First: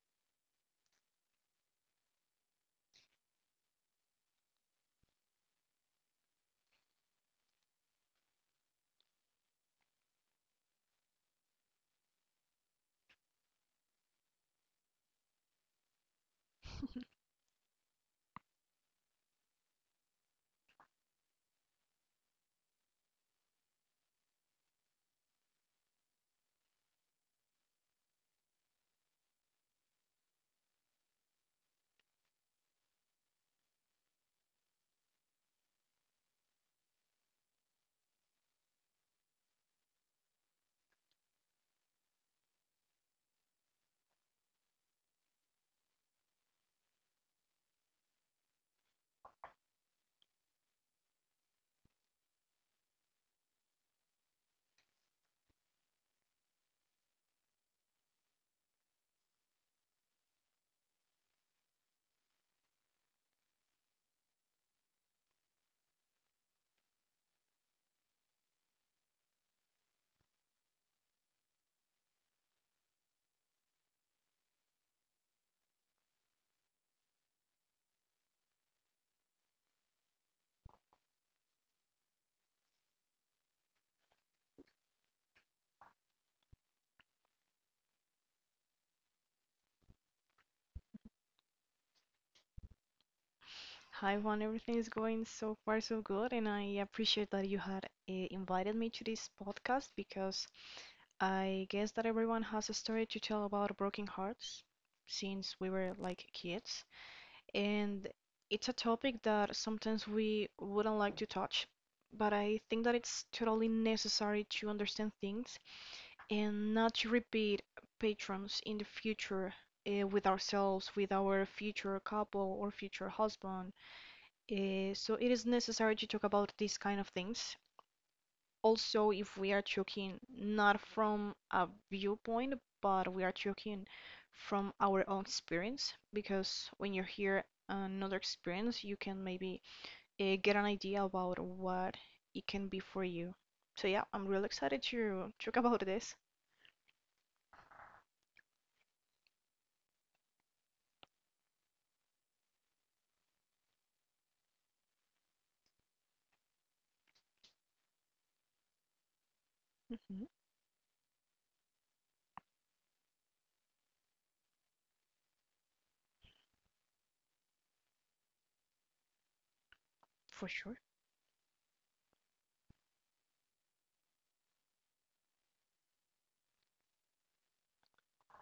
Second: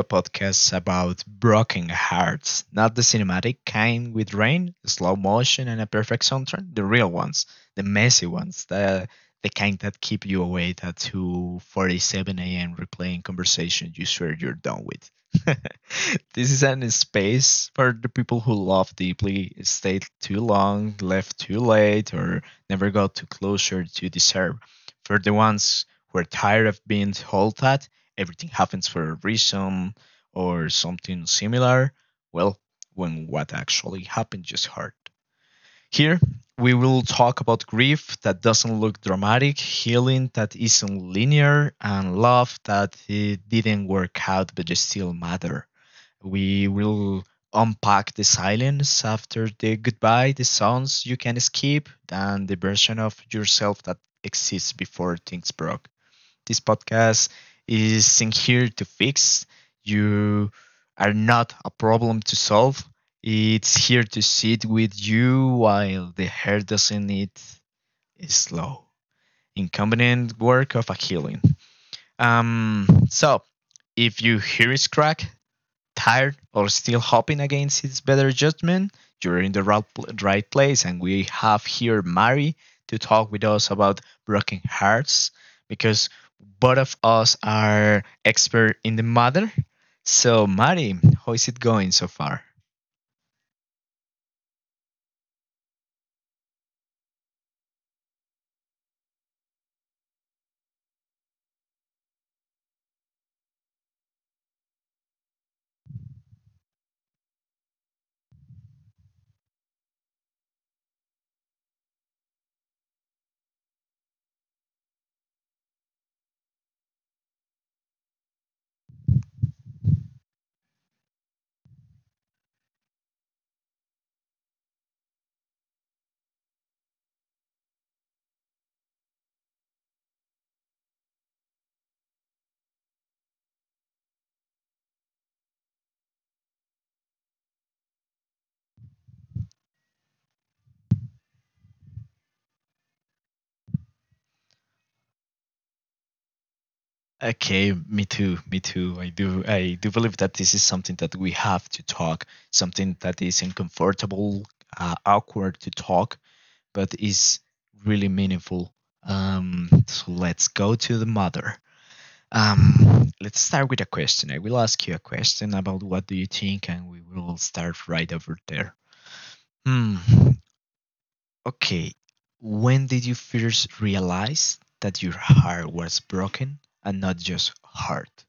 a podcast about broken hearts, not the cinematic kind with rain, slow motion, and a perfect soundtrack. The real ones, the messy ones, the kind that keep you awake at 2:47 a.m. replaying conversation you swear you're done with. This is an space for the people who love deeply, stayed too long, left too late, or never got to closure to deserve. For the ones we're tired of being told that everything happens for a reason or something similar, well, when what actually happened just hurt. Here, we will talk about grief that doesn't look dramatic, healing that isn't linear, and love that it didn't work out but it still matter. We will unpack the silence after the goodbye, the songs you can skip, and the version of yourself that exists before things broke. This podcast is in here to fix. You are not a problem to solve. It's here to sit with you while the hair doesn't it is slow. Inconvenient work of a healing. So if you hear it crack, tired or still hoping against his better judgment, you're in the right place. And we have here Mari to talk with us about broken hearts because both of us are expert in the matter. So Mari, how is it going so far? Hi Juan, everything is going so far so good, and I appreciate that you had invited me to this podcast because I guess that everyone has a story to tell about broken hearts since we were like kids, and it's a topic that sometimes we wouldn't like to touch, but I think that it's totally necessary to understand things and not to repeat patrons in the future. With ourselves, with our future couple or future husband. So it is necessary to talk about these kind of things. Also, if we are talking not from a viewpoint, but we are talking from our own experience, because when you hear another experience, you can maybe get an idea about what it can be for you. So yeah, I'm really excited to talk about this. Okay, me too, me too. I do believe that this is something that we have to talk, something that is uncomfortable, awkward to talk but is really meaningful. So Mhm, let's go to the mother. Let's start with a question. I will ask you a question about what do you think, and we will start right over there. Hmm. for sure. Okay. When did you first realize that your heart was broken and not just heart?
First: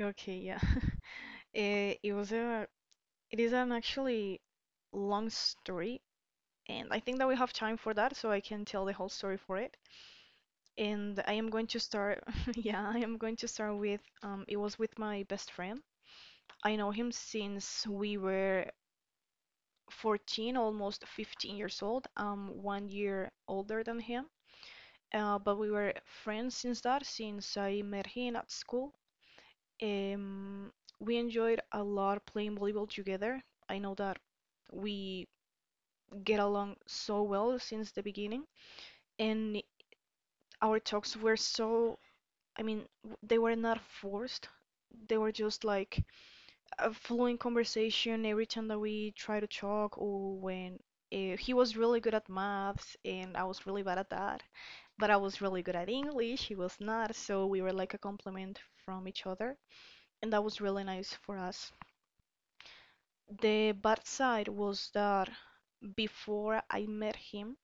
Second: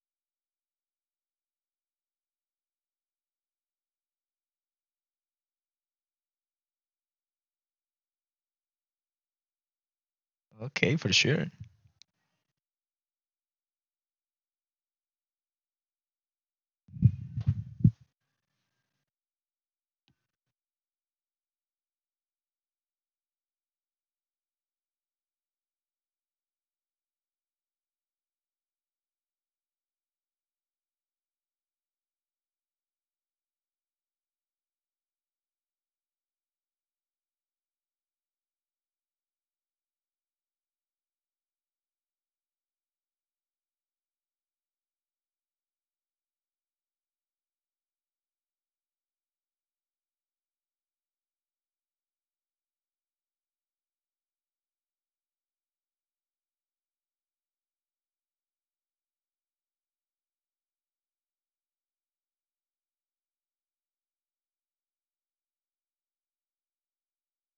Okay, yeah. Uh, it was a, it is an actually long story. And I think that we have time for that, so I can tell the whole story for it. Okay, for And I sure. am going to start, Yeah, I am going to start with. It was with my best friend. I know him since we were 14, almost 15 years old. One year older than him. But we were friends since that, since I met him at school. Um, we enjoyed a lot playing volleyball together. I know that we get along so well since the beginning. And our talks were so, I mean, they were not forced. They were just like a flowing conversation every time that we try to talk, or when he was really good at maths and I was really bad at that, but I was really good at English, he was not, so we were like a complement from each other, and that was really nice for us. The bad side was that before I met him,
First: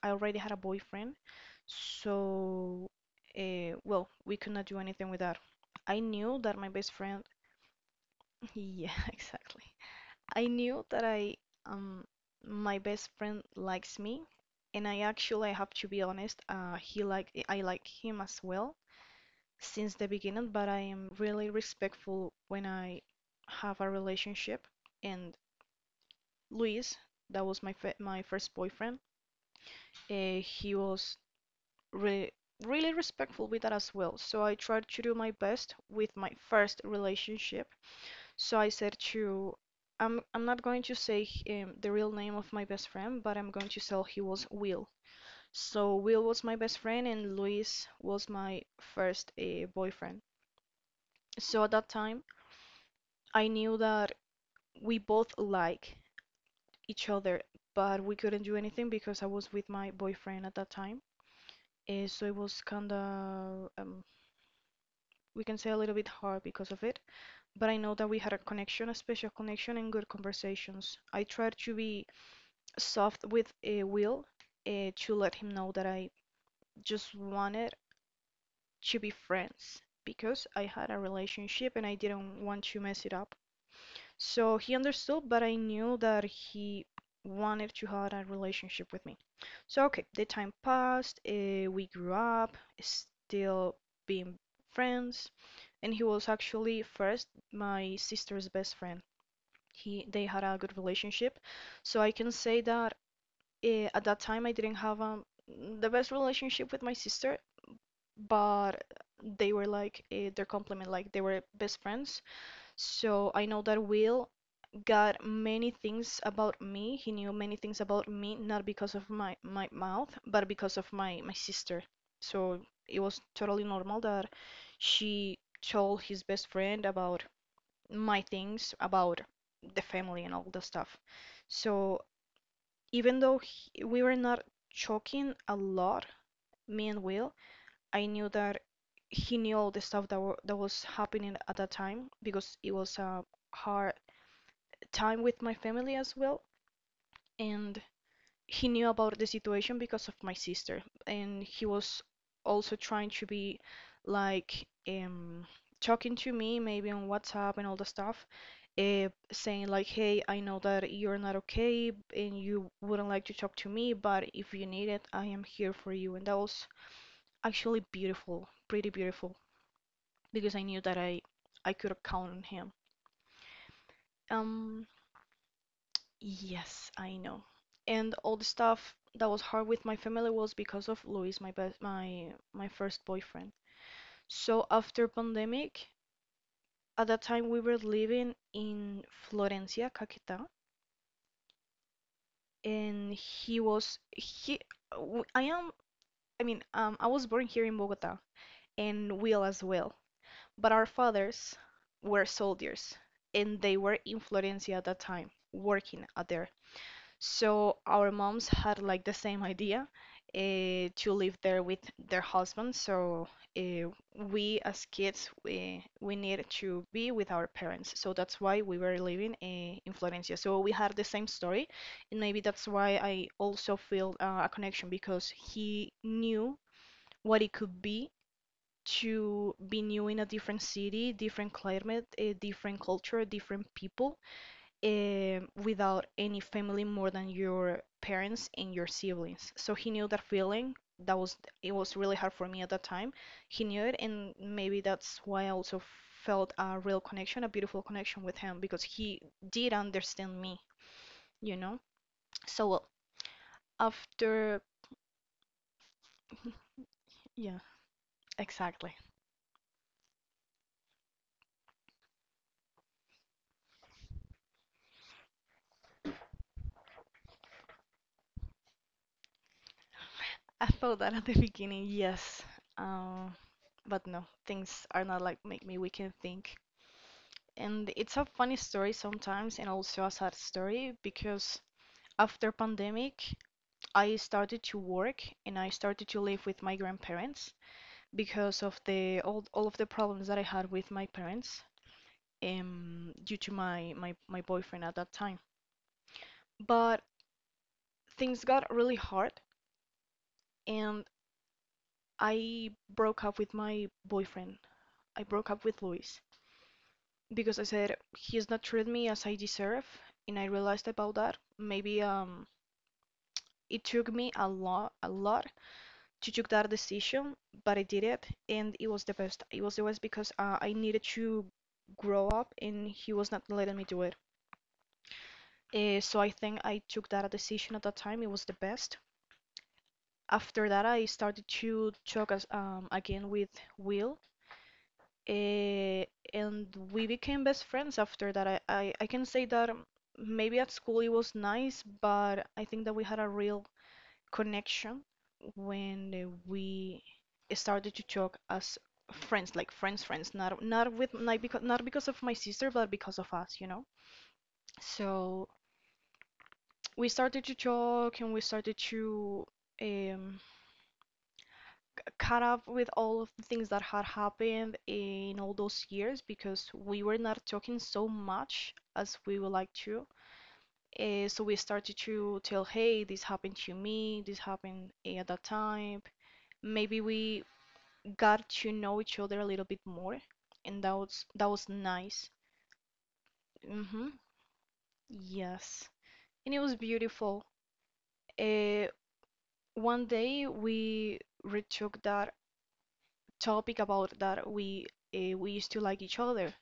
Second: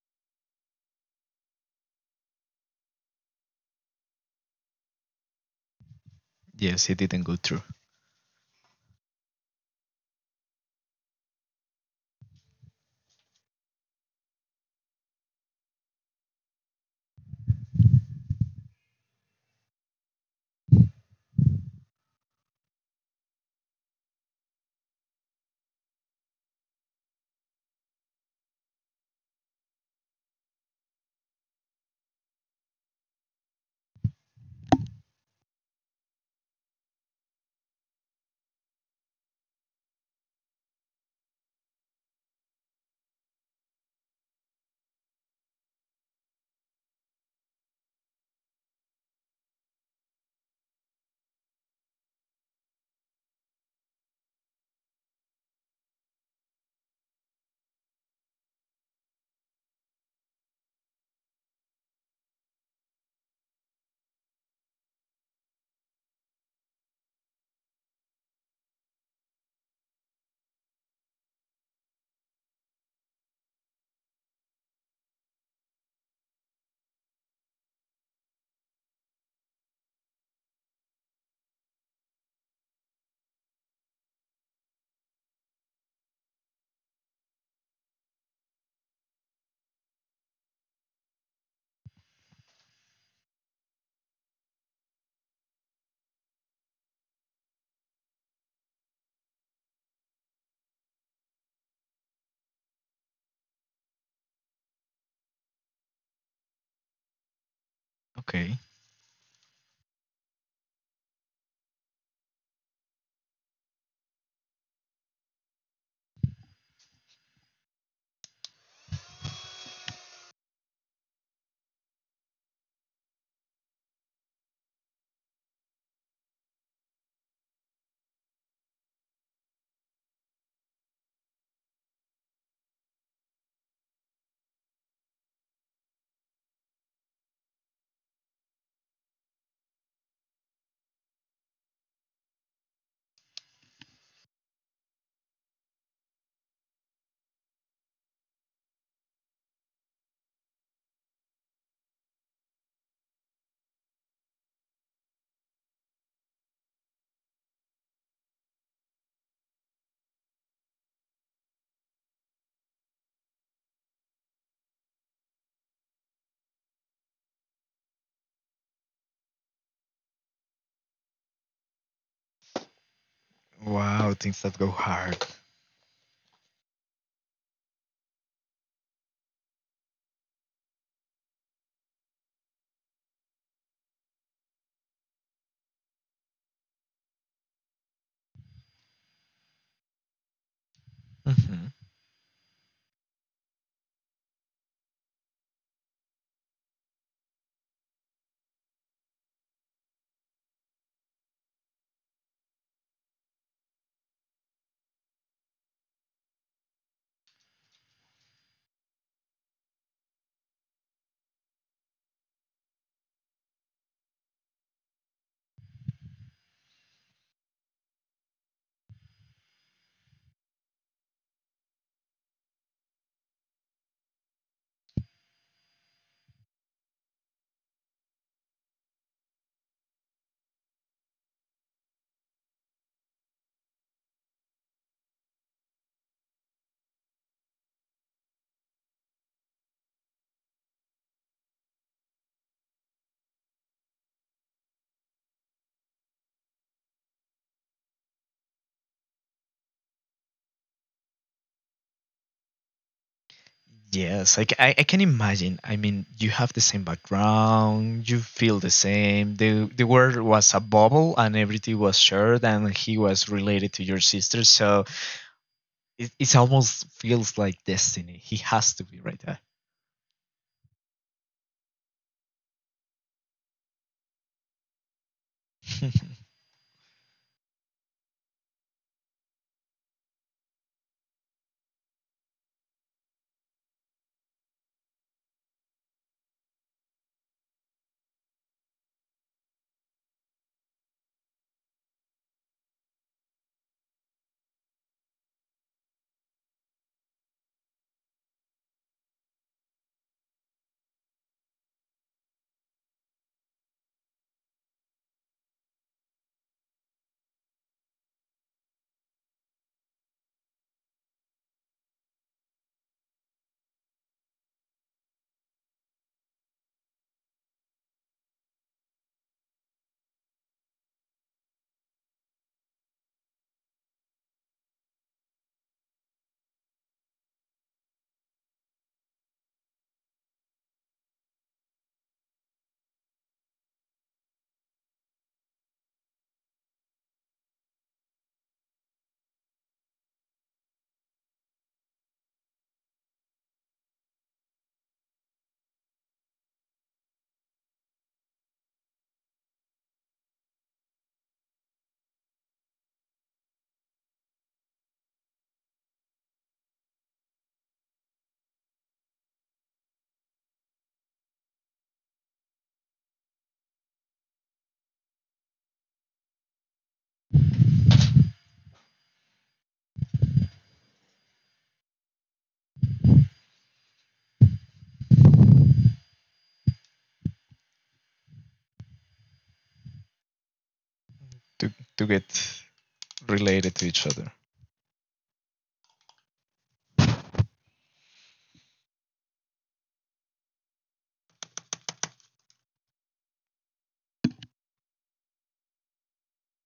I already had a boyfriend, so well, we could not do anything with that. I knew that my Yes, best it didn't friend. go through. Yeah, exactly. I knew that I um my best friend likes me, and I actually I have to be honest, he like I like him as well since the beginning, but I am really respectful when I have a relationship. And Luis, that was my first boyfriend. He was re- really respectful with that as well. So I tried to do my best with my first relationship. So I'm not going to say the real name of my best friend, but I'm going to say he was Will. So Will was my best friend, and Luis was my first boyfriend. So at that time, I knew that we both like each other, but we couldn't do anything because I was with my boyfriend at that time. So it was kinda, we can say, a little bit hard because of it. But I know that we had a connection, a special connection, and good conversations. I tried to be soft with Will, to let him know that I just wanted to be friends because I had a relationship and I didn't want to mess it up. So he understood, but I knew that he wanted to have a relationship with me. So, okay, the time passed. We grew up, still being friends, and he was actually first my sister's best friend. He they had a good relationship, so I can say that at that time I didn't have, the best relationship with my sister, Okay. but they were like, their complement, like they were best friends. So I know that Will got many things about me. He knew many things about me, not because of my mouth, but because of my sister. So it was totally normal that she told his best friend about my things about the family and all the stuff. So even though he, we were not talking a lot, me and Will, I knew that he knew all the stuff that was happening at that time because it was a hard time with my family as well. And he knew about the situation because of my sister, and he was also trying to be like, talking to me maybe on WhatsApp and all the stuff, saying like, hey, I know that you're not okay and you wouldn't like to talk to me, but if you need it, I am here for you, and that was actually beautiful, pretty beautiful, because I knew that I could count on him. Wow, things that go um hard. Yes, I know. And all the stuff that was hard with my family was because of Luis, my best, my first boyfriend. So after pandemic, at that time we were living in Florencia, Caquetá, Mhm. and he was he w- I am I mean, I was born here in Bogotá and Will as well. But our fathers were soldiers and they were in Florencia at that time, working out there. So our moms had like the same idea, uh, to live there with their husbands. So uh, we as kids, we need to be with our parents. So that's why we were living, in Florencia. So we had the same story, and maybe that's why I also feel, a connection, because he knew what it could be to be new in a different city, different climate, a different culture, different people, without any family more than your parents and your siblings. So he knew that feeling. That was it was really hard for me at that time. He knew it, and maybe that's why I also felt a real connection, a beautiful connection with him, because he did understand me, you know? So, well, Yes, after. I can imagine. I mean, you have the same Yeah, background, you feel the exactly. same. The world was a bubble and everything was shared and he was related to your sister, so it almost feels like destiny. He has to be right there. I thought that at the beginning, yes. Um, but no, things are not like make me we can think. And it's a funny story sometimes and also a sad story, because after pandemic I started to work and I started to live with my grandparents because of all of the problems that I had with my parents, due to my boyfriend at that time. But things got really hard and I broke up with my boyfriend. I broke up with Luis because I said he's not treated me as I deserve, and I realized about that. Maybe, it took me a lot to take that decision, but I did it, and it was the best. It was the best because I needed to grow up, and he was not letting me do it. So I think I took that decision at that time. It was the best. After that, I started to talk as, again with Will, uh, and we became best friends after that. I can say that, maybe at school it was nice, but I think that we had a real connection when we started to talk as friends, like friends, friends, not with like because not because of my sister, but because of us. So we started to talk and we started to, um, caught up with all of the things that had happened in all those years because we were not talking so much as we would like to. So we started to tell, hey, this happened to me, this happened, at that time. Maybe we got to know each other a little bit more, and that was to to get nice. related to each Hmm. other. Yes, and it was beautiful. Uh, one day we retook that topic about that we used to like each other,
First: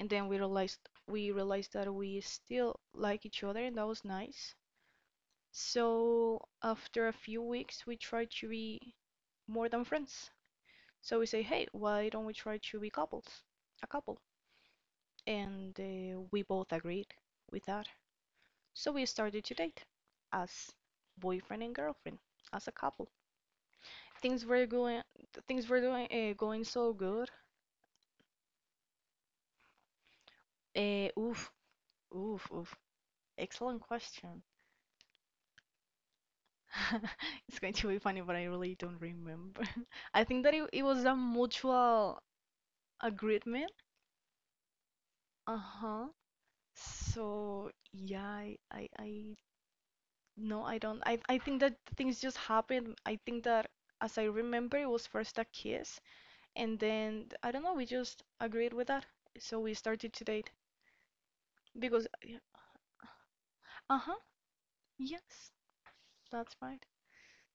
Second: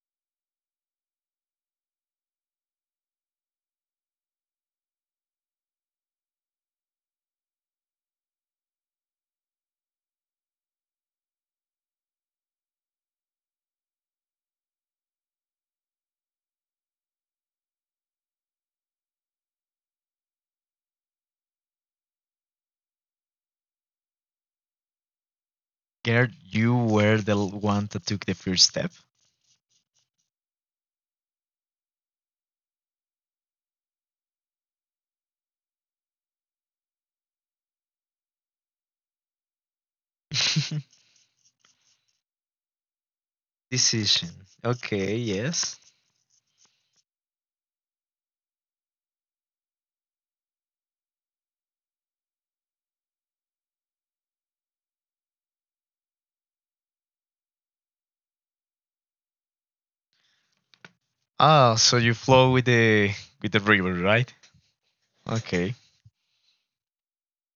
and then we realized that we still like each other, and that was nice. So after a few weeks, we tried to be more than friends. So we say, hey, why don't we try to be a couple? And we both agreed with that. So we started to date as boyfriend and girlfriend, as a couple. Things were going, things were doing, Gerd, uh, going you so were the good. One that took the first step. Oof, oof, oof. Excellent question. It's going to be funny, but I really don't remember. I think that it was a mutual agreement. Decision. Okay, yes. Uh-huh. So yeah. I No, I don't. I think that things just happened. I think that as I remember, it was first a kiss, and then I don't know. We just agreed with that, so we started to date Ah, so because you yeah, flow with the river, uh-huh, right? yes, Okay. that's right.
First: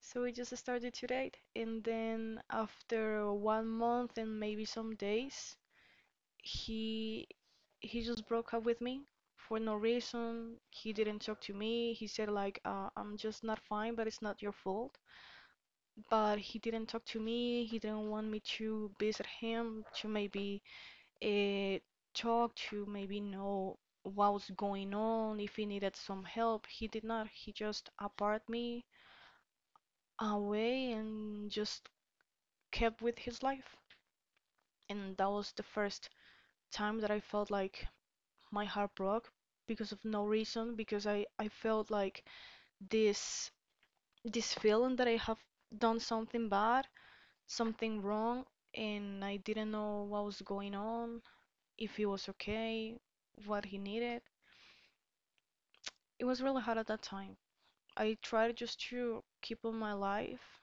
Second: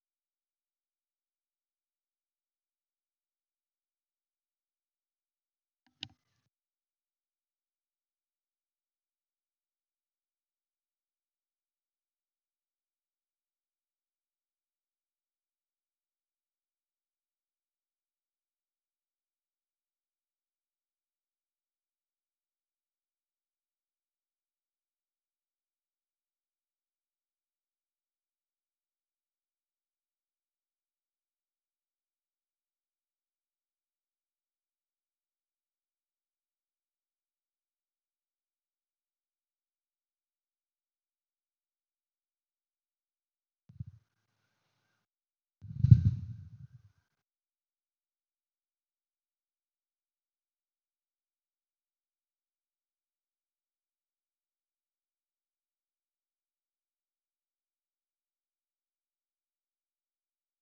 So we just started to date, and then after one month and maybe some days, he he just broke up with me for no reason. He didn't talk to me. He said like, "I'm just not fine, but it's not your fault." But he didn't talk to me. He didn't want me to visit him to maybe uh, talk to maybe know what was going on, if he needed some help. He did not. He just apart me away and just kept with his life. And that was the first time that I felt like my heart broke because of no reason, because I felt like this this feeling that I have done something bad, something wrong, and I didn't know what was going on, if he was okay, what he needed. It was really hard at that time. I tried just to keep on my life,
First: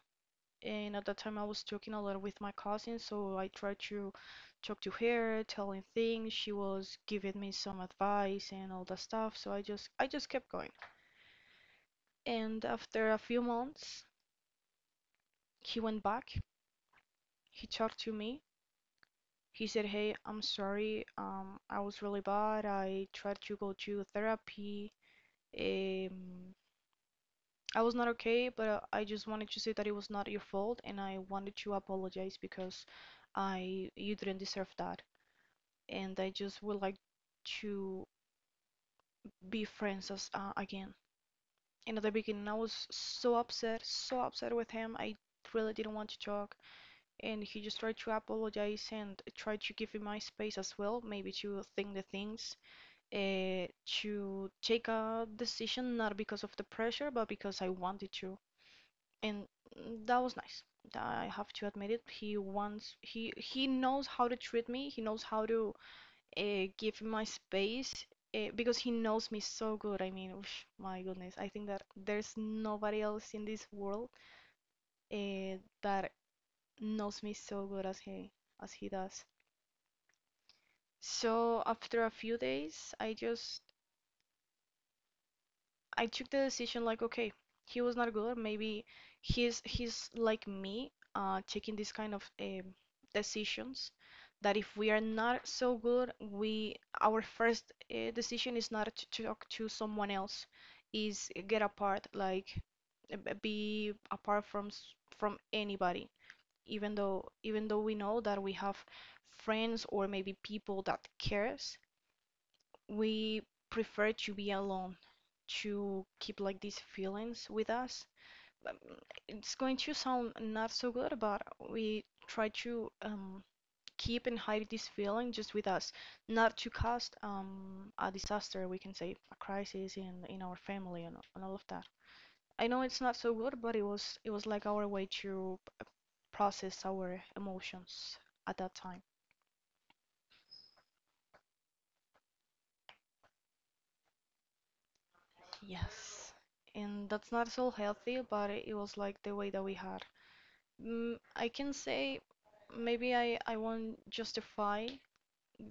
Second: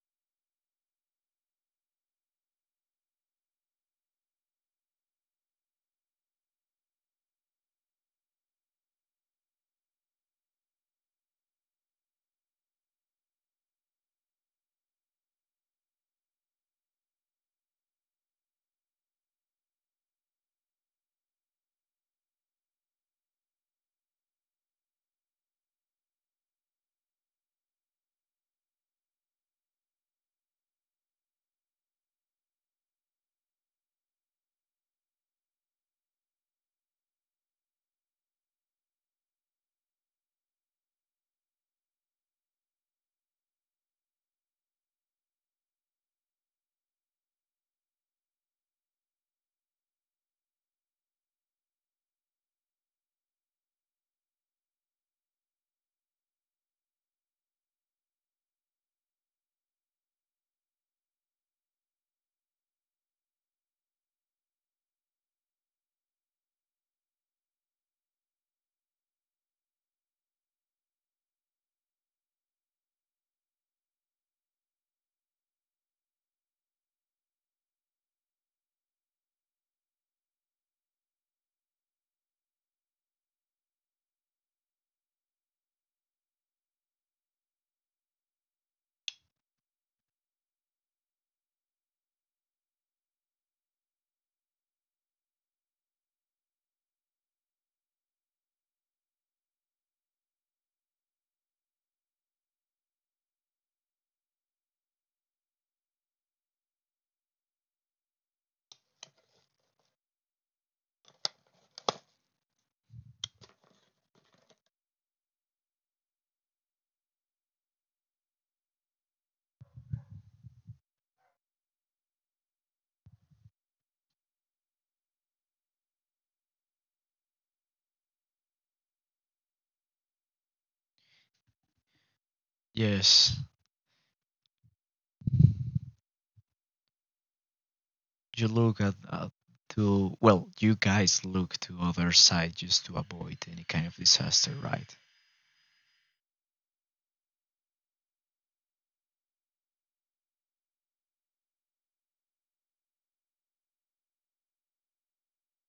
and at that time I was talking a lot with my cousin, so I tried to talk to her, telling things. She was giving me some advice and all that stuff, so I just kept going. And after a few months, he went back. He talked to me. He said, "Hey, I'm sorry. I was really bad. I tried to go to therapy. Um, I was not okay, but I just wanted to say that it was not your fault, and I wanted to apologize because I you didn't deserve that. And I just would like to be friends as again." And at the beginning, I was so upset with him. I really didn't want to talk, and he just tried to apologize and tried to give me my space as well, maybe to think the things, uh, to take a decision not because of the pressure, but because I wanted to. And that was nice. I have to admit it. He wants he knows how to treat me. He knows how to give me my space because he knows me so good. I mean, oof, my goodness, I think that there's nobody else in this world that knows me so good as he does. So after a few days, I took the decision like, okay, he was not good. Maybe he's like me, taking this kind of decisions. That if we are not so good, we our first decision is not to talk to someone else, is get apart, like, be apart from anybody. Even though we know that we have friends or maybe people that cares, we prefer to be alone to keep like these feelings with us. Um, It's going to sound not so good, but we try to keep and hide this feeling just with us, not to cause a disaster, we can say, a crisis in our family, and all of that. I know it's not so Yes. good, but it was like our way to process our emotions you at that look time. at to Well, you guys look to other side just to avoid any kind of disaster, right? Yes. And that's not so healthy, but it was like the way that we had. I can say maybe I won't justify,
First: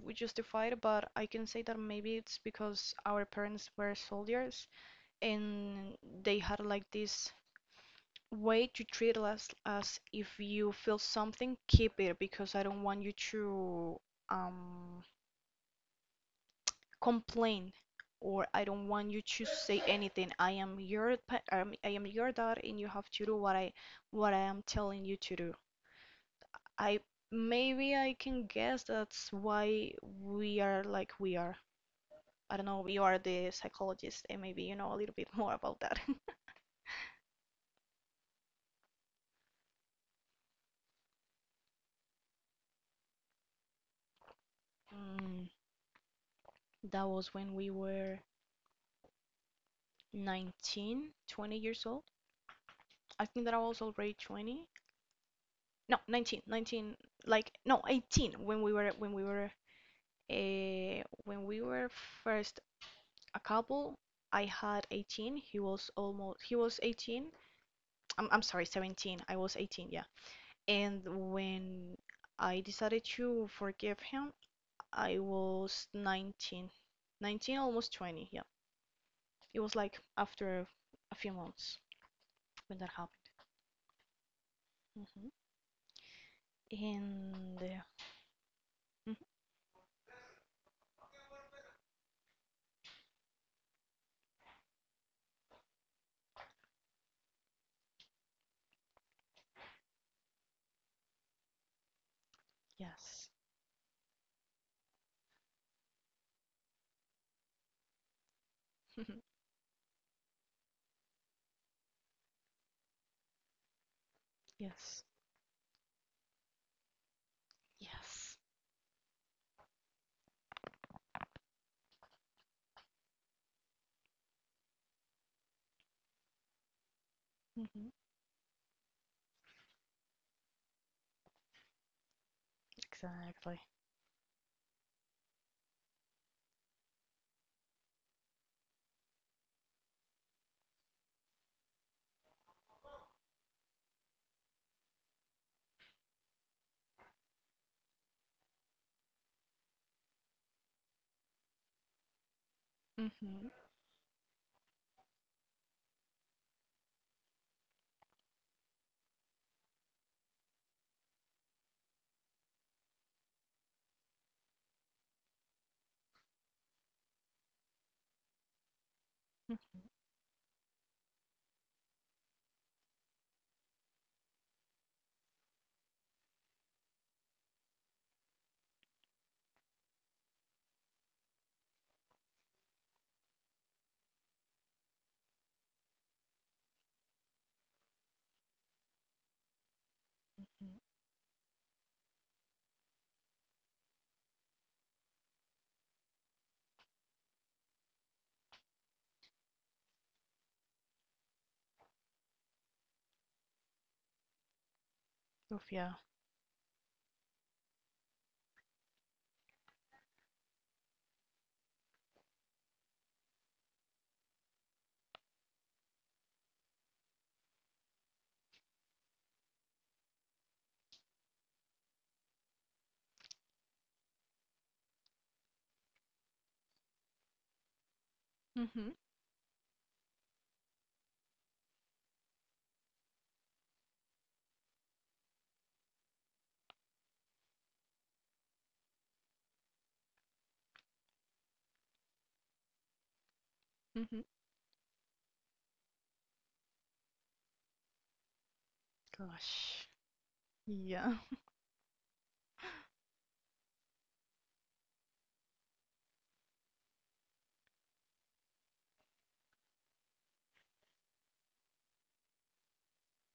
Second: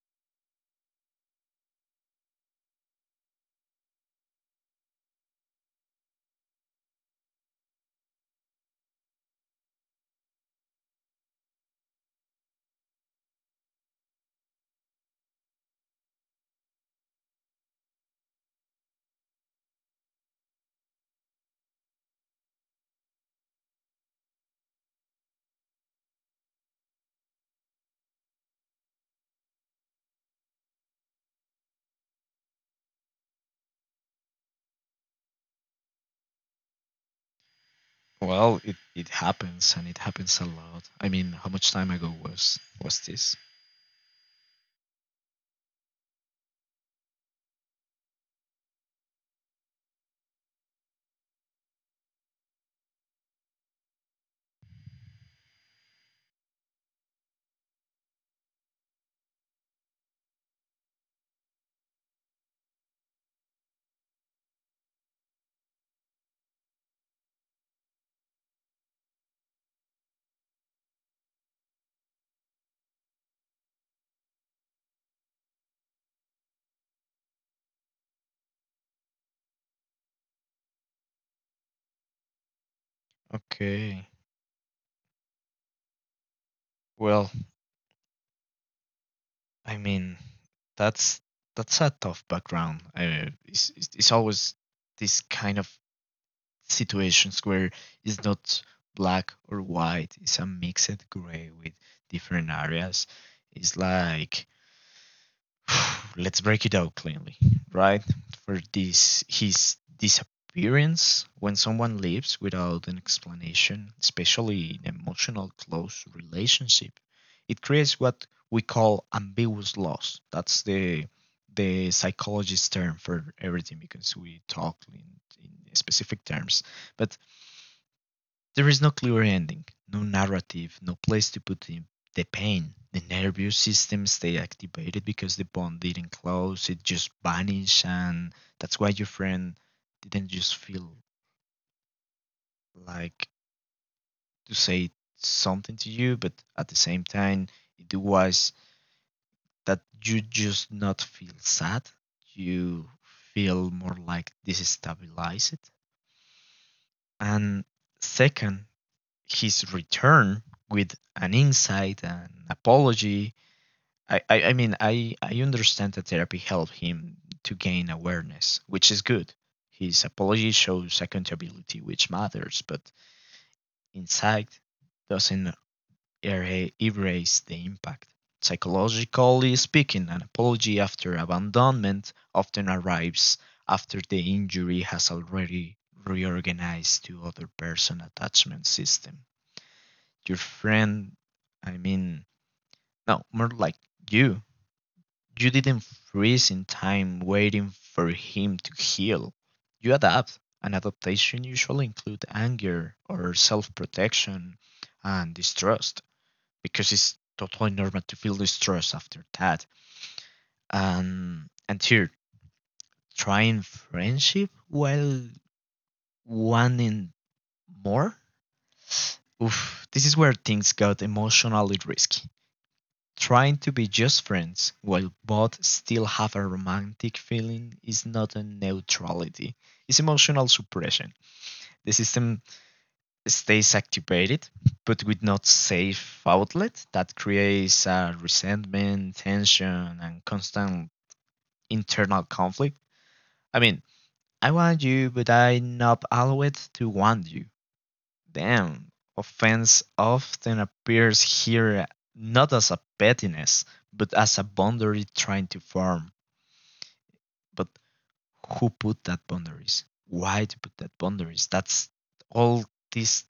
we justify it, but I can say that maybe it's because our parents were soldiers and they had like this way to treat us as, "If you feel something, keep it because I don't want you to um complain, or I don't want you to say anything. I am your dad and you have to do what I am telling you to do." I maybe I can guess that's why we are like we are. I don't know, you are the psychologist, and maybe you know a little bit more about that. Well, it happens and it happens a lot. I mean, how much time ago was this? Mm, that was when we were 19, 20 years old. I think that I was already 20. No, nineteen. Like, no, 18 when we were first a couple. I had 18. He was 18. I'm sorry, 17. I was 18. Yeah. And when I decided to forgive him, I was 19, 19, almost 20. Yeah, it was like after a few months when that happened. Okay. Mhm. Well, And mhm. I mean, that's that's a tough background. It's, it's always this kind of situations where it's not black or white. It's a mixed gray with different areas. Yes, It's like let's break it out cleanly, right? For this, his disappearance when someone leaves without an explanation, especially in yes, emotional close relationship, it creates what yes. we call ambiguous loss. That's the psychologist term for everything because we talk in specific terms. But Mhm. there is no clear ending, no narrative, no place to put him. The pain, the nervous Exactly. system stay activated because the bond didn't close, it just vanished, and that's why your friend didn't just feel like to say something to you, but at the same time, it was that you just not feel sad. You Mhm. feel more like this is stabilized. And second, his return with an insight and apology. I understand that therapy helped him to gain awareness, which is good. Mhm. His apology shows accountability, which matters, but insight doesn't erase the impact. Psychologically speaking, an apology after abandonment often arrives after the injury has already reorganized to other person attachment system. Your friend, I mean, no, more like you. You didn't freeze in time waiting for him to heal. You adapt. An adaptation usually includes anger or self protection and Oof, yeah. distrust because it's totally normal to feel distrust after that. And here, trying friendship while wanting more? Oof, this is where things got emotionally risky. Trying to be just friends while both still have a romantic feeling is not a Mhm. neutrality. It's emotional suppression. The system stays activated, but with not safe outlet that creates resentment, tension, and constant internal conflict. I mean, Mhm. I want you, but I'm not allowed to want you. Damn, offense Gosh, often yeah. appears here not as a pettiness, but as a boundary trying to form. But who put that boundaries? Why to put that boundaries? That's all these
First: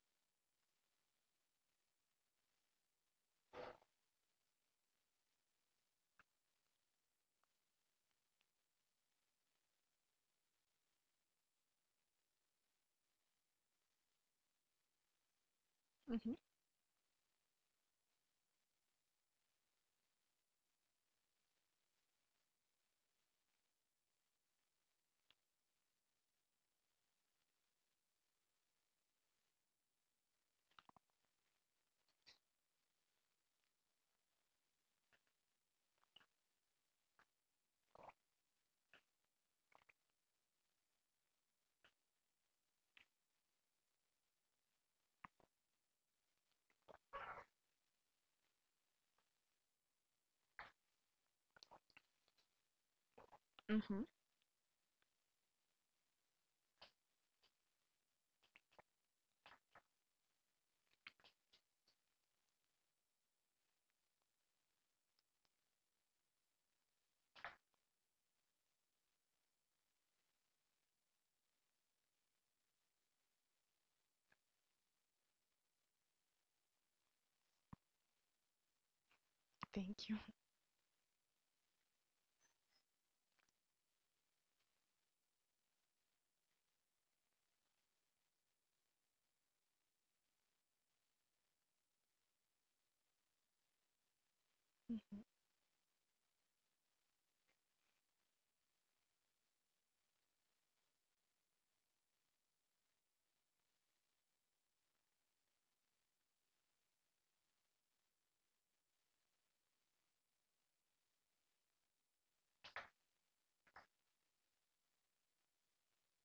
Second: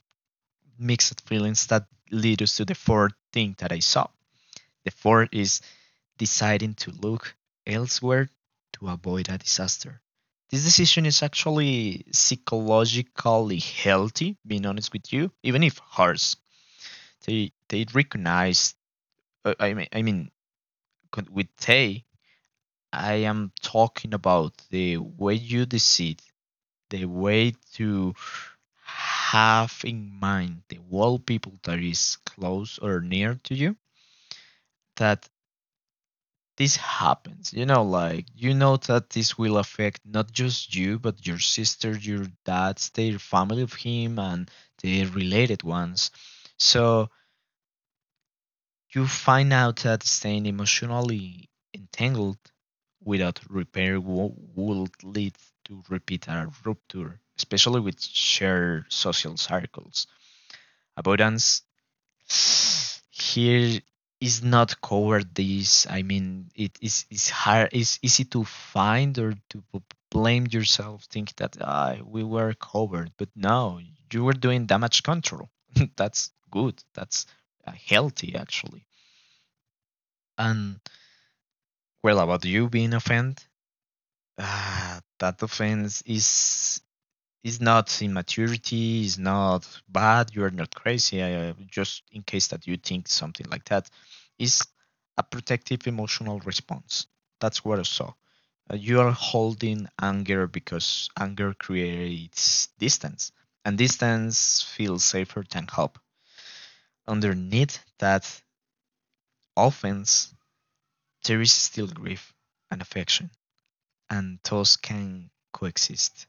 mixed feelings that lead us to the fourth thing that I saw. The fourth is deciding to look elsewhere to avoid a disaster. This decision is actually psychologically healthy, being honest with you, even if hard Mhm. they recognize uh, i mean i mean con- with they I am talking about the way you decide the way to have in mind the world people that is close or near to you that this happens you know like you know that this will affect not just you but your sister your dad's their family of him and the related ones so you find out that staying emotionally entangled without repair Mhm. Would lead to repeat a rupture, especially with shared social circles. Avoidance here is not covered. This, I mean, it is hard. It's easy to find or to blame yourself, think that ah, we were covered, but no, you were doing damage control. That's good. That's healthy actually. Thank you. And well, about you being offended, ah, that offense is not immaturity, is not bad. You are not crazy. I just in case that you think something like that, is Mhm. a protective emotional response. That's what I saw. You are holding anger because anger creates distance, and distance feels safer than help. Underneath that offense, there is still grief and affection. And those can coexist.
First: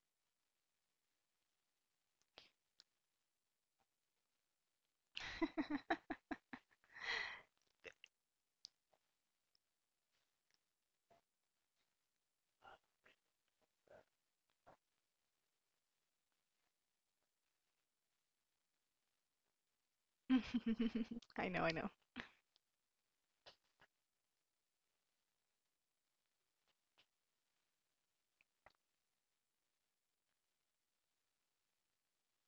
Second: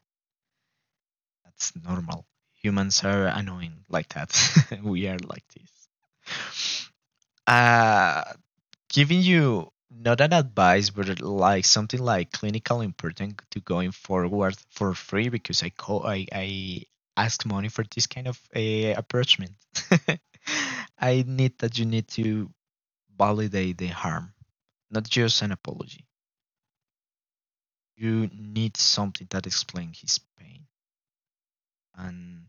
That's normal. Humans are annoying like that. We are like this. Uh, Giving you not an advice, but like something like clinical important to going forward for free because I call I asked money for this kind of approachment. I I need know, I that You know. need to validate the harm, not just an apology. You need something that explains his pain and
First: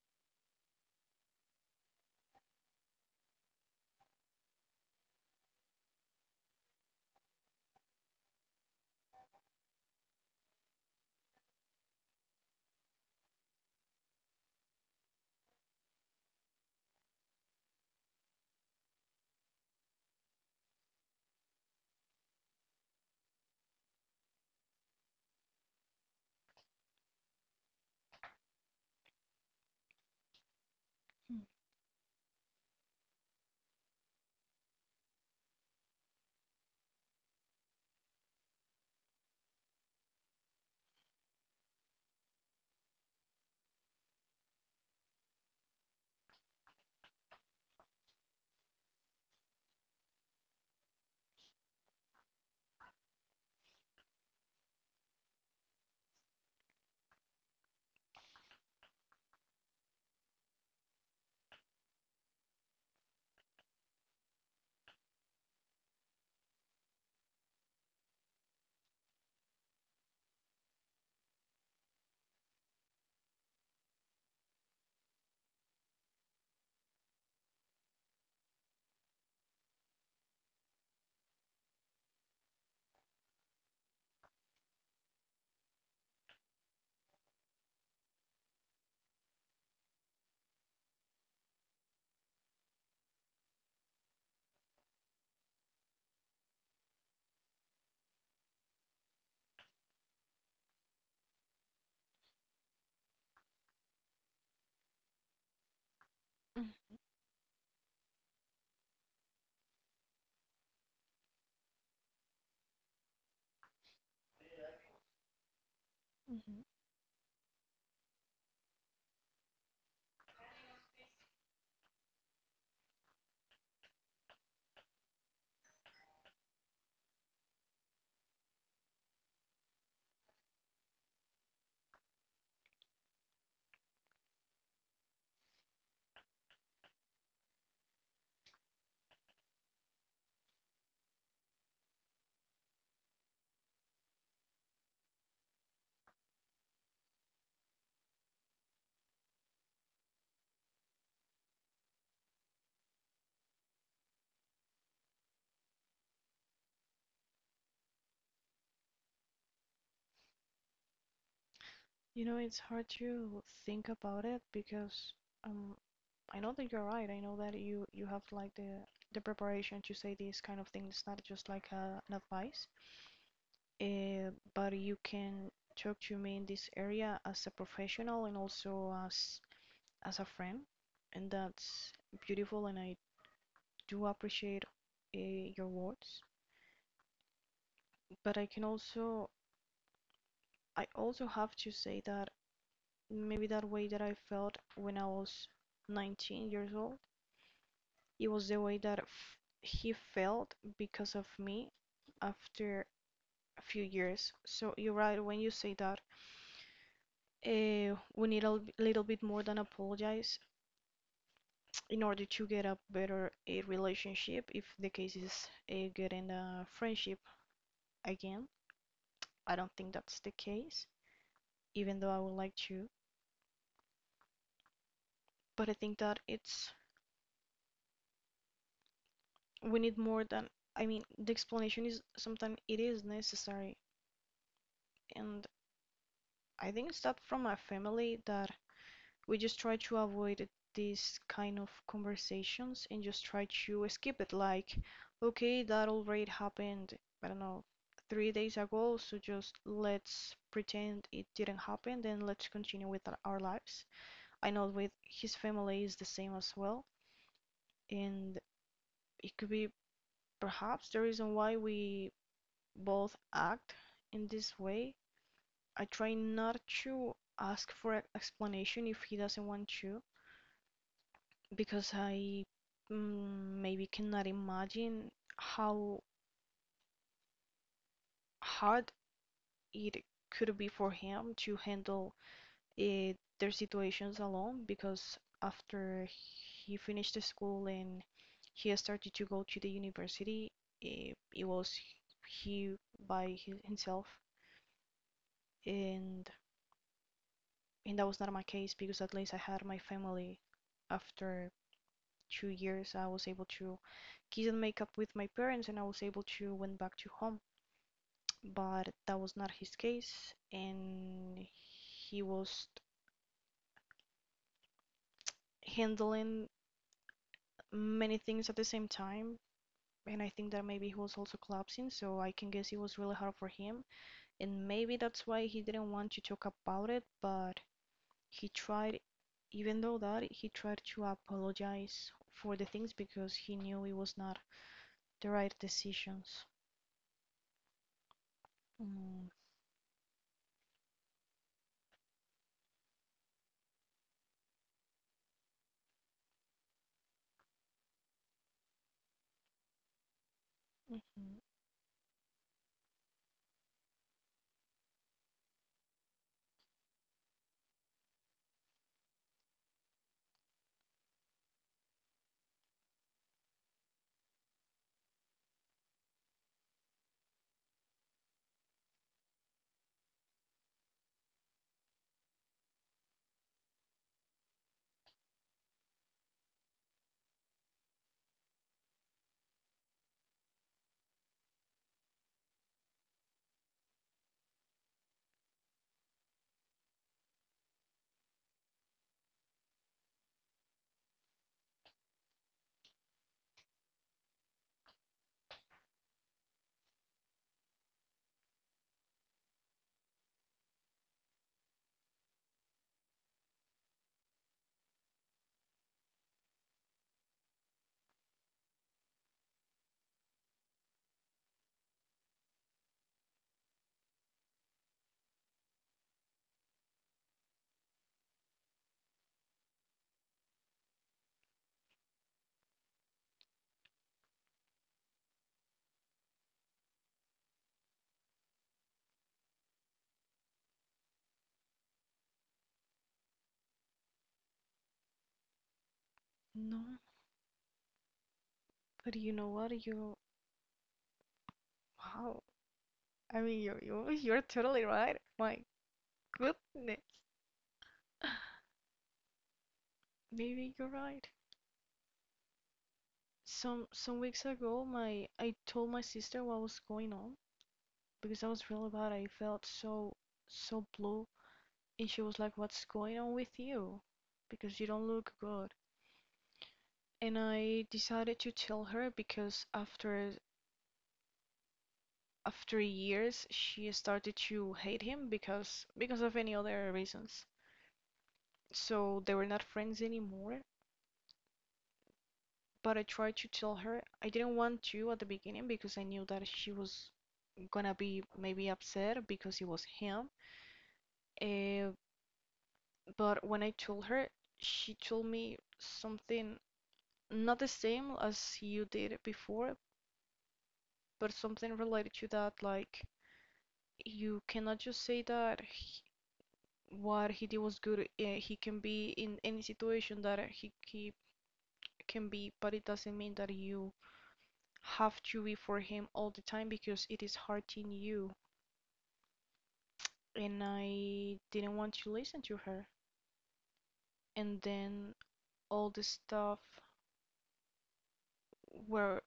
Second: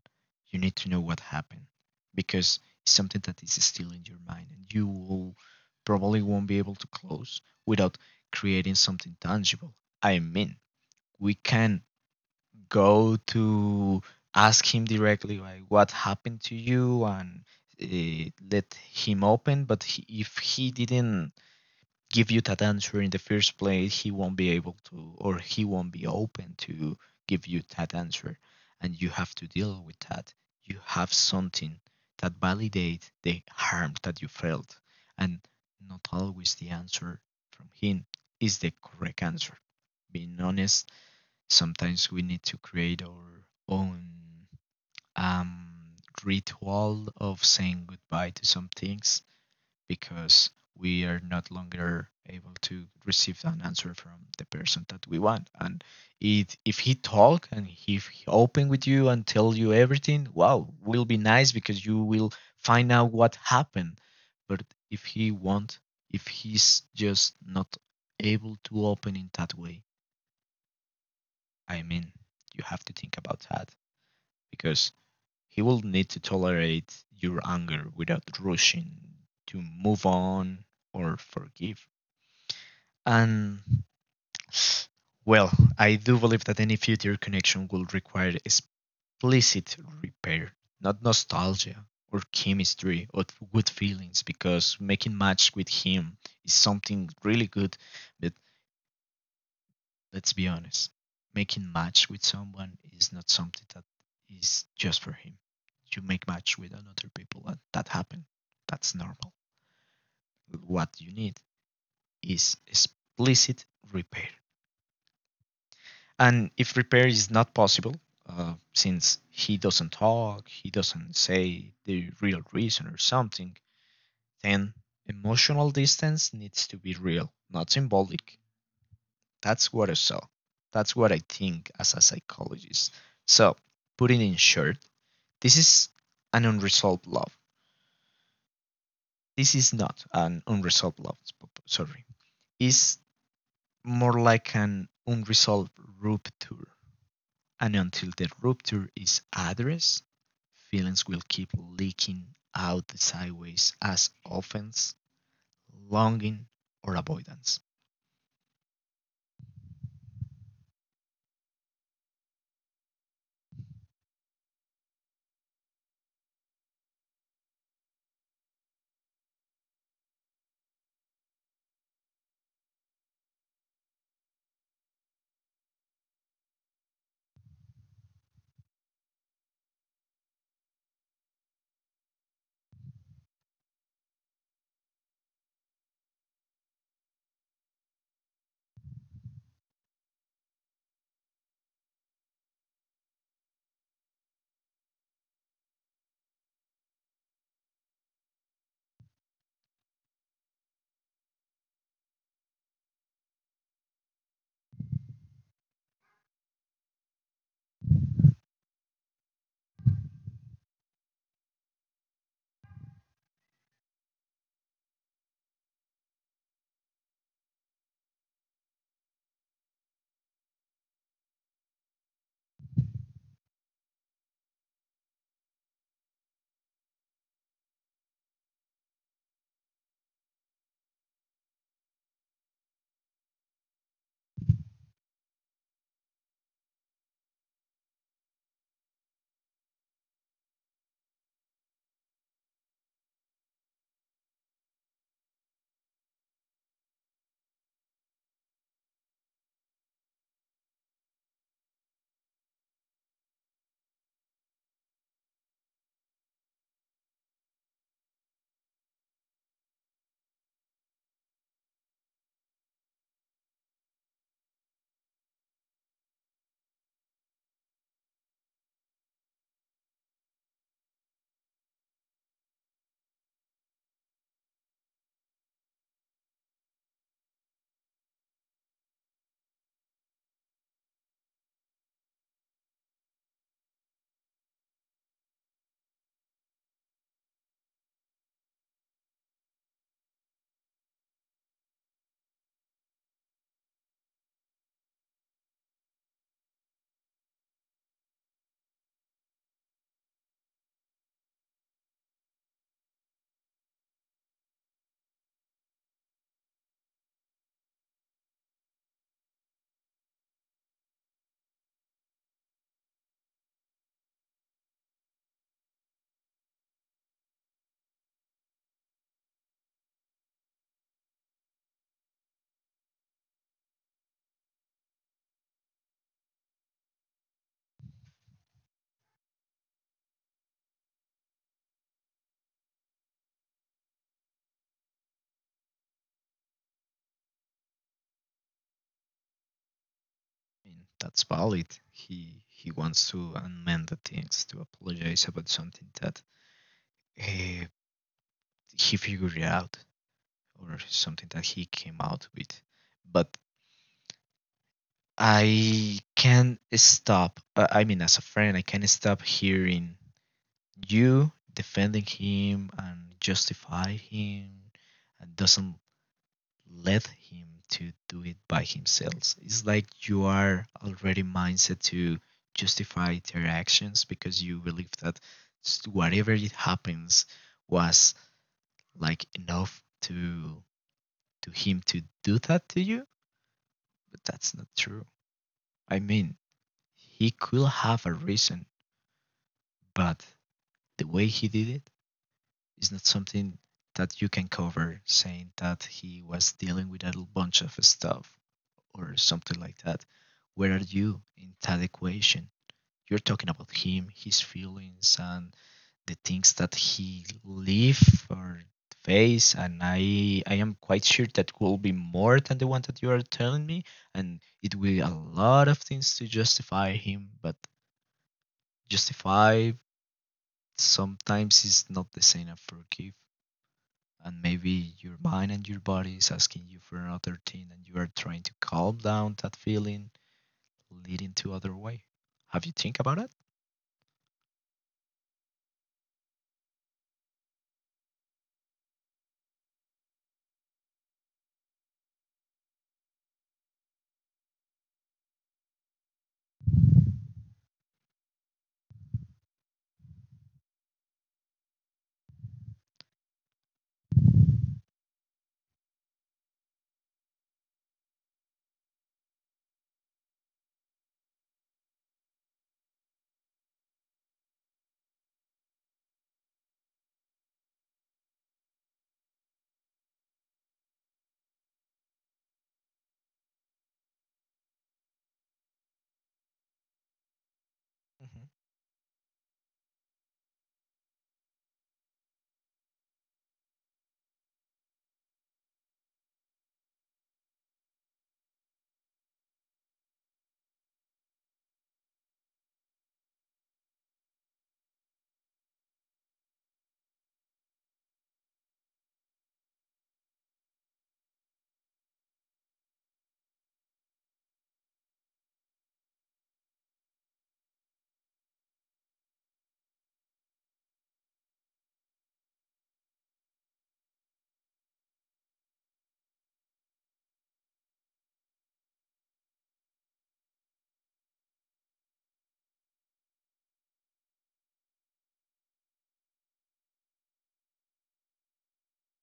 you need to know what happened because it's something that is still in your mind and you will probably won't be able to close without creating something tangible. I mean, we can go to ask him directly like what happened to you and let him open but he, if he didn't give you that answer in the first place, he won't be able to, or he won't be open to give you that answer. And you have to deal with that. You have Mm, something that validates the harm that you felt. And not always the answer from him is the correct answer. Being honest, sometimes we need to create our own um, ritual of saying goodbye to some things because we are not longer able to receive an answer from the person that we want and it, if he talk and if he open with you and tell you everything wow will be nice because you will find out what happened but if he won't if he's just not able to open in that way I mean you have to think about that because he will need to tolerate your anger without rushing to move on or forgive. And well, I do believe that any future connection will require explicit repair, not nostalgia or chemistry or good feelings, because making match with him is something really good. But let's be honest, making match with someone is not something that is just for him. You make match mm, with another people, and that happen. That's normal. What you need is explicit repair. And mhm. if repair is not possible, since he doesn't talk, he doesn't say the real reason or something, then emotional distance needs to be real, not symbolic. That's what I saw. That's what I think as a psychologist. So, putting in short, this is an unresolved love. This is not an unresolved love, sorry. It's more like an unresolved rupture. And until the rupture is addressed, feelings will keep leaking out the sideways as offense, longing, or avoidance. You know, it's hard to think about it because um, I know that you're right. I know that you have like the preparation to say these kind of things. Not just like an advice, but you can talk to me in this area as a professional and also as a friend, and that's beautiful. And I do appreciate uh, your words, but I also have to say that maybe that way that I felt when I was 19 years old, it was the way that f he felt because of me after a few years. So you're right when you say that we need a little bit more than apologize in order to get a relationship if the case is getting a friendship again. I don't think that's the case, even though I would like to. But I think that it's we need more than — I mean, the explanation is sometimes it is necessary. And I think it's that from my family that we just try to avoid these kind of conversations and just try to skip it like, okay, that already happened, I don't know, 3 days ago, so just let's pretend it didn't happen, then let's continue with our- lives. I know with his family is the same as well, and it could be perhaps the reason why we both act in this way. I try not to ask for an explanation if he doesn't want to, because I maybe cannot imagine how hard it could be for him to handle, eh, their situations alone, because after he finished the school and he started to go to the university, it was he by himself. And and that was not my case, because at least I had my family. After 2 years, I was able to kiss and make up with my parents, and I was able to went back to home. But that was not his case, and he was handling many things at the same time. And I think that maybe he was also collapsing, so I can guess it was really hard for him. And maybe that's why he didn't want to talk about it, but he tried, even though that, he tried to apologize for the things because he knew it was not the right decisions. Mm. I mean, that's valid. He wants to amend the things to apologize about something that eh, he figured it out or something Hmm. that he came out with. But I can stop. As a friend, I can stop hearing you defending him and justify him and doesn't let him to do it by himself. It's like you are already mindset to justify their actions because you believe that whatever it happens was like enough to him to do that to you, but that's not true. I mean, he could have a reason, but the way he did it is not something that you can cover saying that he was dealing with a bunch of stuff or something like that. Where are you in that equation? You're talking about him, his feelings, and the things that he live or face, and I am quite sure that will be more than the one that you are telling me, and it will be a lot of things to justify him, but justify sometimes is not the same as forgive. And maybe your mind and your body is asking you for another thing, and you are trying to calm down that feeling, leading to other way. Have you think about it? No, but you know what? You Wow. I mean, you you're totally right. My goodness. Maybe you're right. Some weeks ago, my I told my sister what was going on because I was really bad. I felt so blue, and she was like, "What's going on with you? Because you don't look good." And I decided to tell her because after years, she started to hate him because of any other reasons. Mhm. So they were not friends anymore. But I tried to tell her, I didn't want to at the beginning because I knew that she was gonna be maybe upset because it was him. Uh, but when I told her, she told me something not the same as you did before, but something related to that. Like, you cannot just say that what he did was good. He can be in any situation that he can be, but it doesn't mean that you have to be for him all the time because it is hurting you. And I didn't want to listen to her. And then all the stuff were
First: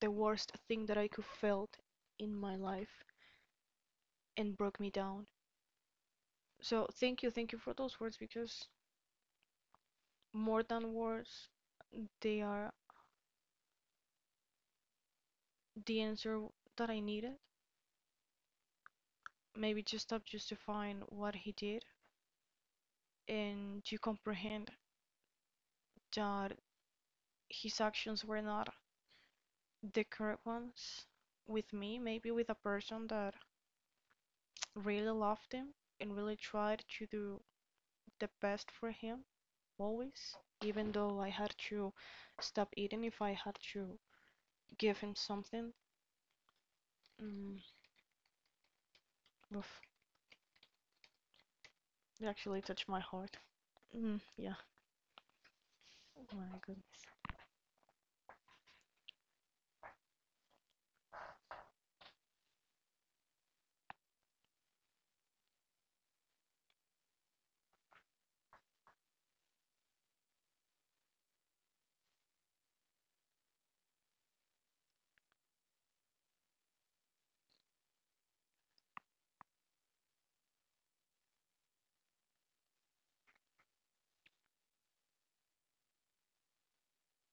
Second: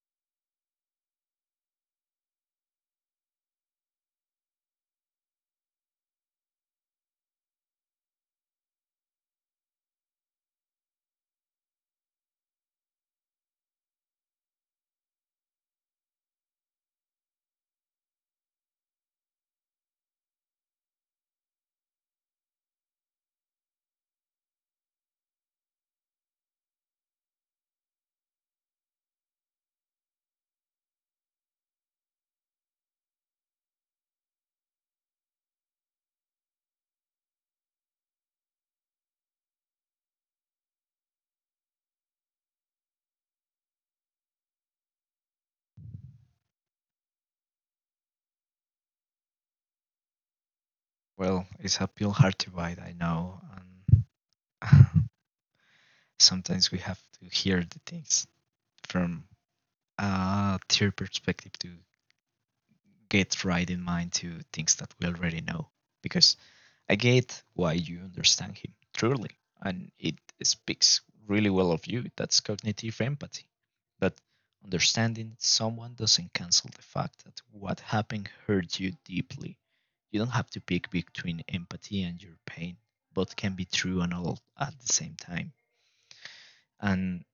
the worst thing that I could felt in my life and broke me down. So thank you for those words, because more than words, they are the answer that I needed. Maybe just stop justifying what he did, and to comprehend that his actions were not the correct ones with me, maybe with a person that really loved him and really tried to do the best for him always, even though I had to stop eating if I had to give him something. Mm, Oof, Well, it's a pill it hard to actually bite, touched I my heart. know. And Mm, yeah. Oh my sometimes we have goodness. to hear the things from a third perspective to get right in mind to things that we already know, because I get why you understand him truly, and it speaks really well of you. That's cognitive empathy. But understanding someone doesn't cancel the fact that what happened hurt you deeply. You don't have to pick between empathy and your pain. Both can be true and all at the same time. And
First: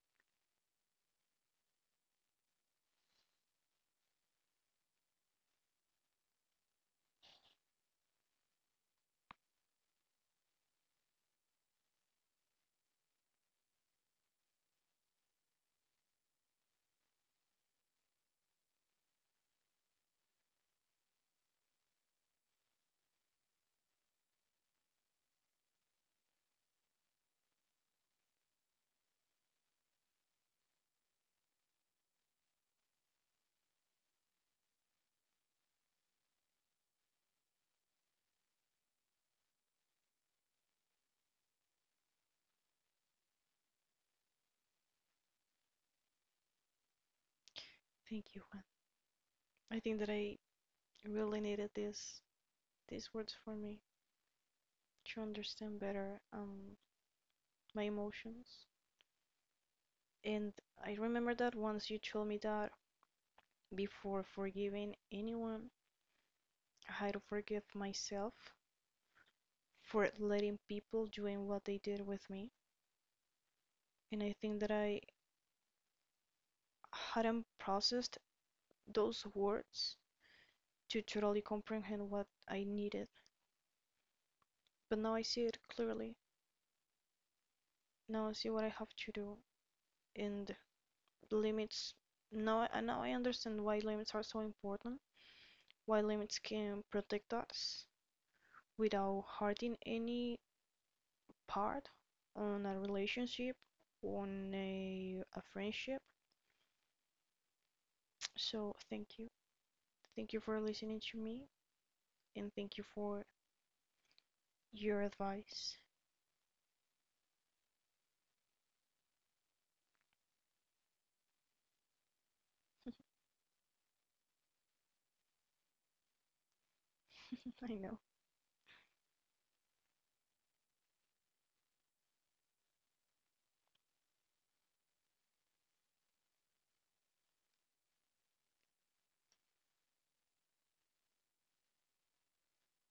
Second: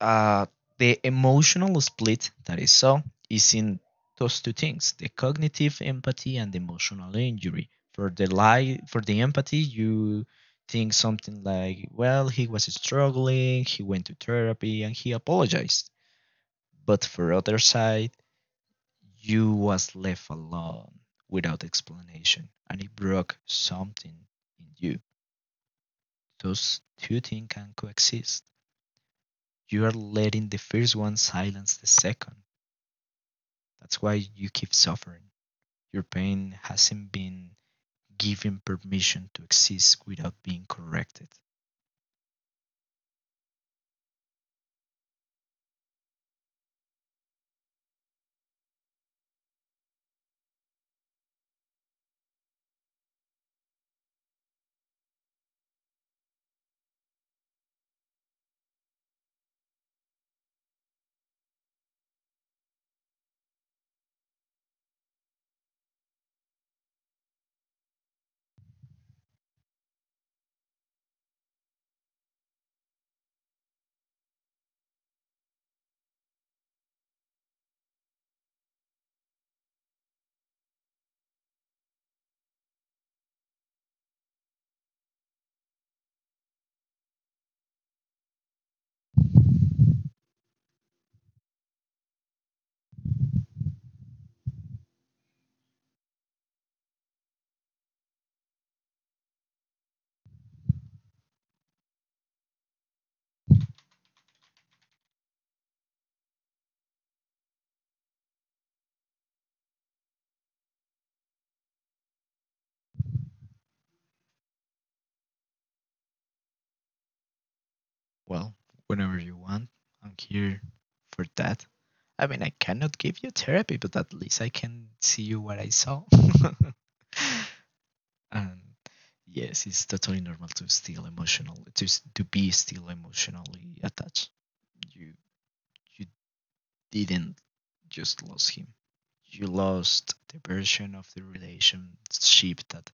uh, the emotional split that is saw is in those two things, the cognitive empathy and the emotional injury. For the lie, for the empathy, you think something like, well, he was struggling, he went to therapy, and he apologized. But for other side, you was left alone without explanation, and it broke something in you. Those two things can coexist. You are letting the first one silence the second. That's why you keep suffering. Your pain hasn't been given permission to exist without being corrected. Thank you, Juan. I think that I really needed this these words for me to understand better my emotions. And I remember that once you told me that before forgiving anyone, I had to forgive myself for letting people doing what they did with me. And I think that I hadn't processed those words to totally comprehend what I needed. But now I see it clearly. Now I see what I have to do, and limits. Now, I understand why limits are so important. Why limits can protect us without hurting any part on a relationship, on a friendship. So thank you, thank you for listening to me, and thank you for your advice. Well, whenever you want, I'm here for that. I mean, I cannot give you therapy, but at least I can see you what I saw. I know. And yes, it's totally normal to still emotional to to be still emotionally attached. You you didn't just lost him. You lost the version of the relationship that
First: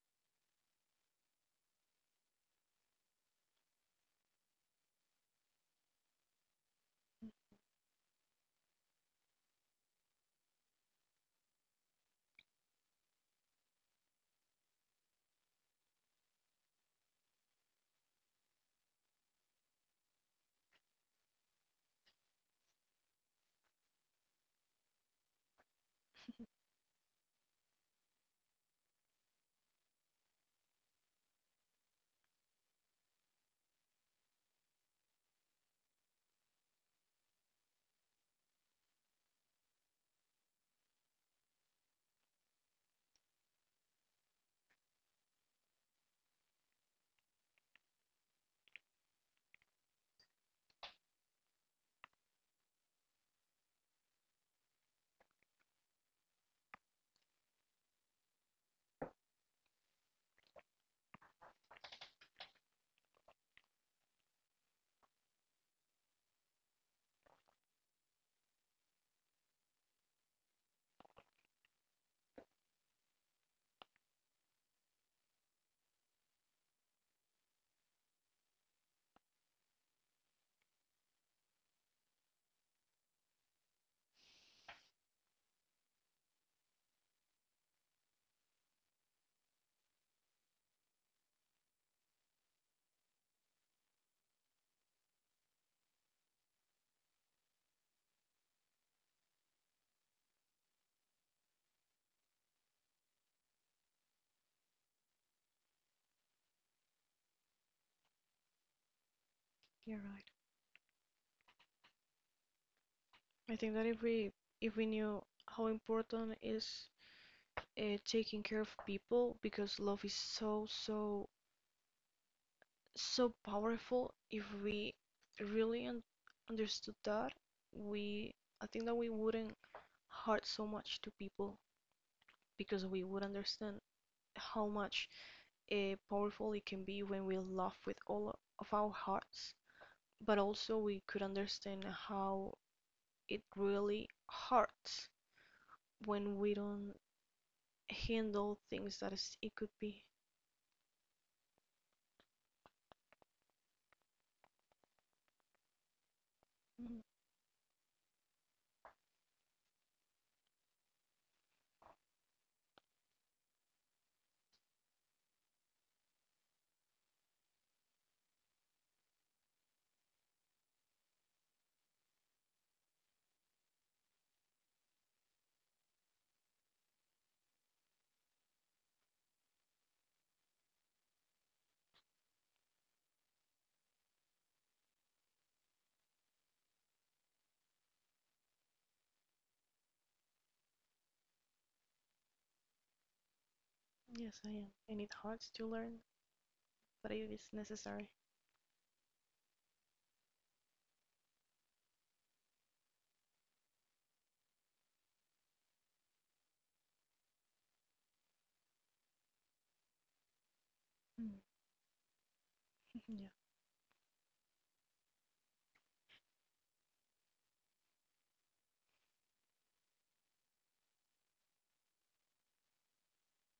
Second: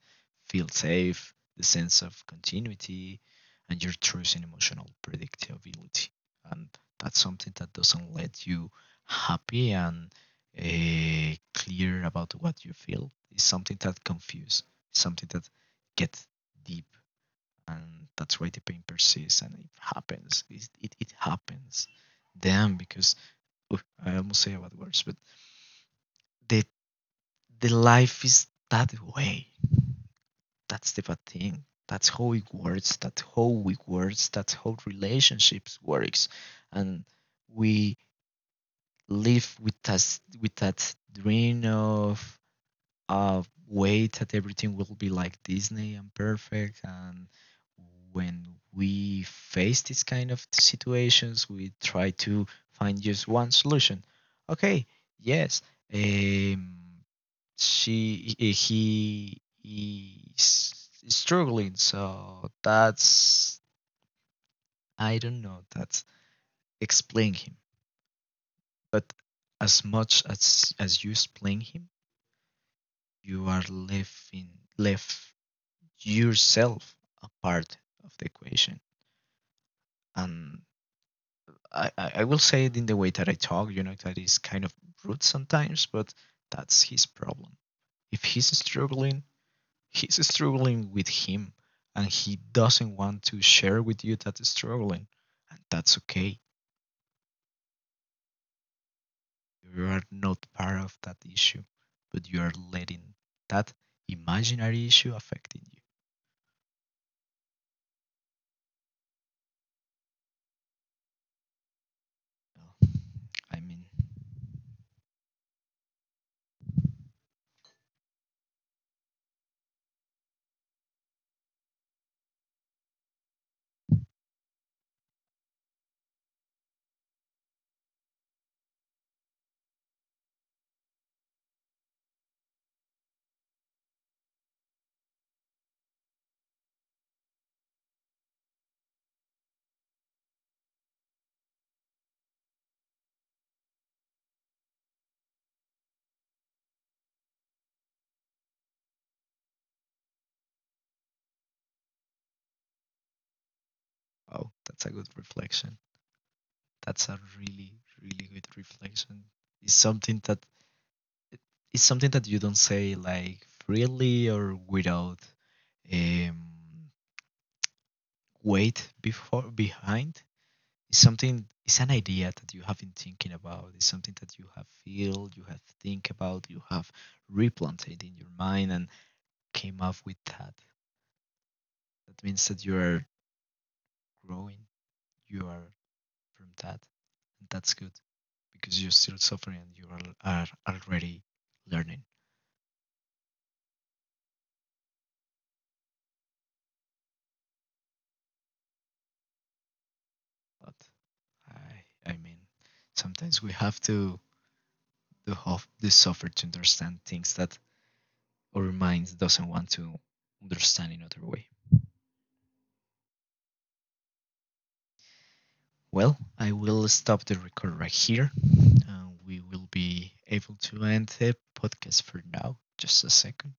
feels safe, the sense of continuity, and your trust in emotional predictability. And that's something that doesn't let you happy and clear about what you feel. It's something that confuses, something that gets deep. And that's why the pain persists and it happens. It happens. Damn, because oof, I almost say about words, but the the life is that way. That's the bad thing. That's how it works. That's how it works. That's how relationships works, and we live with us with that dream of uh way that everything will be like Disney and perfect. And when we face this kind of situations, we try to find just one solution. Okay, yes. Um, she he is struggling, so that's, I don't know, that's explain him. But as much as you explain him, you are leaving, left yourself a part of the equation. And I will say it in the way that I talk, you know, that is kind of rude sometimes, but that's his problem. If he's struggling, he's struggling with him, and he doesn't want to share with you that struggling, and that's okay. You are not part of that issue, but you are letting that imaginary issue affecting You're right. you. I I think mean, that if we knew how important is taking care of people, because love is so, so so powerful. If we really understood that, we, I think that we wouldn't hurt so much to people, because we would understand how much powerful it can be when we love with all of our hearts, but also we could understand how it really hurts when we don't handle things that is, it could be. oh, that's a good reflection. Mhm. That's a really really good reflection. It's something that, it's something that you don't say like freely or without um, weight before behind. It's something, it's an idea that you have been thinking about. It's something that you have feel, you have think about, you have replanted in your mind and came up with that. That means that you are growing. You are from that, and that's good because you're still suffering and you are already learning. Yes, I am. And it hurts to learn, but it is necessary. But I mean, sometimes we have to have the suffer to understand things that our minds doesn't want to understand in other Mm. way. Yes. Well, I will stop the record right here. We will be able to end the podcast for now. Just a second.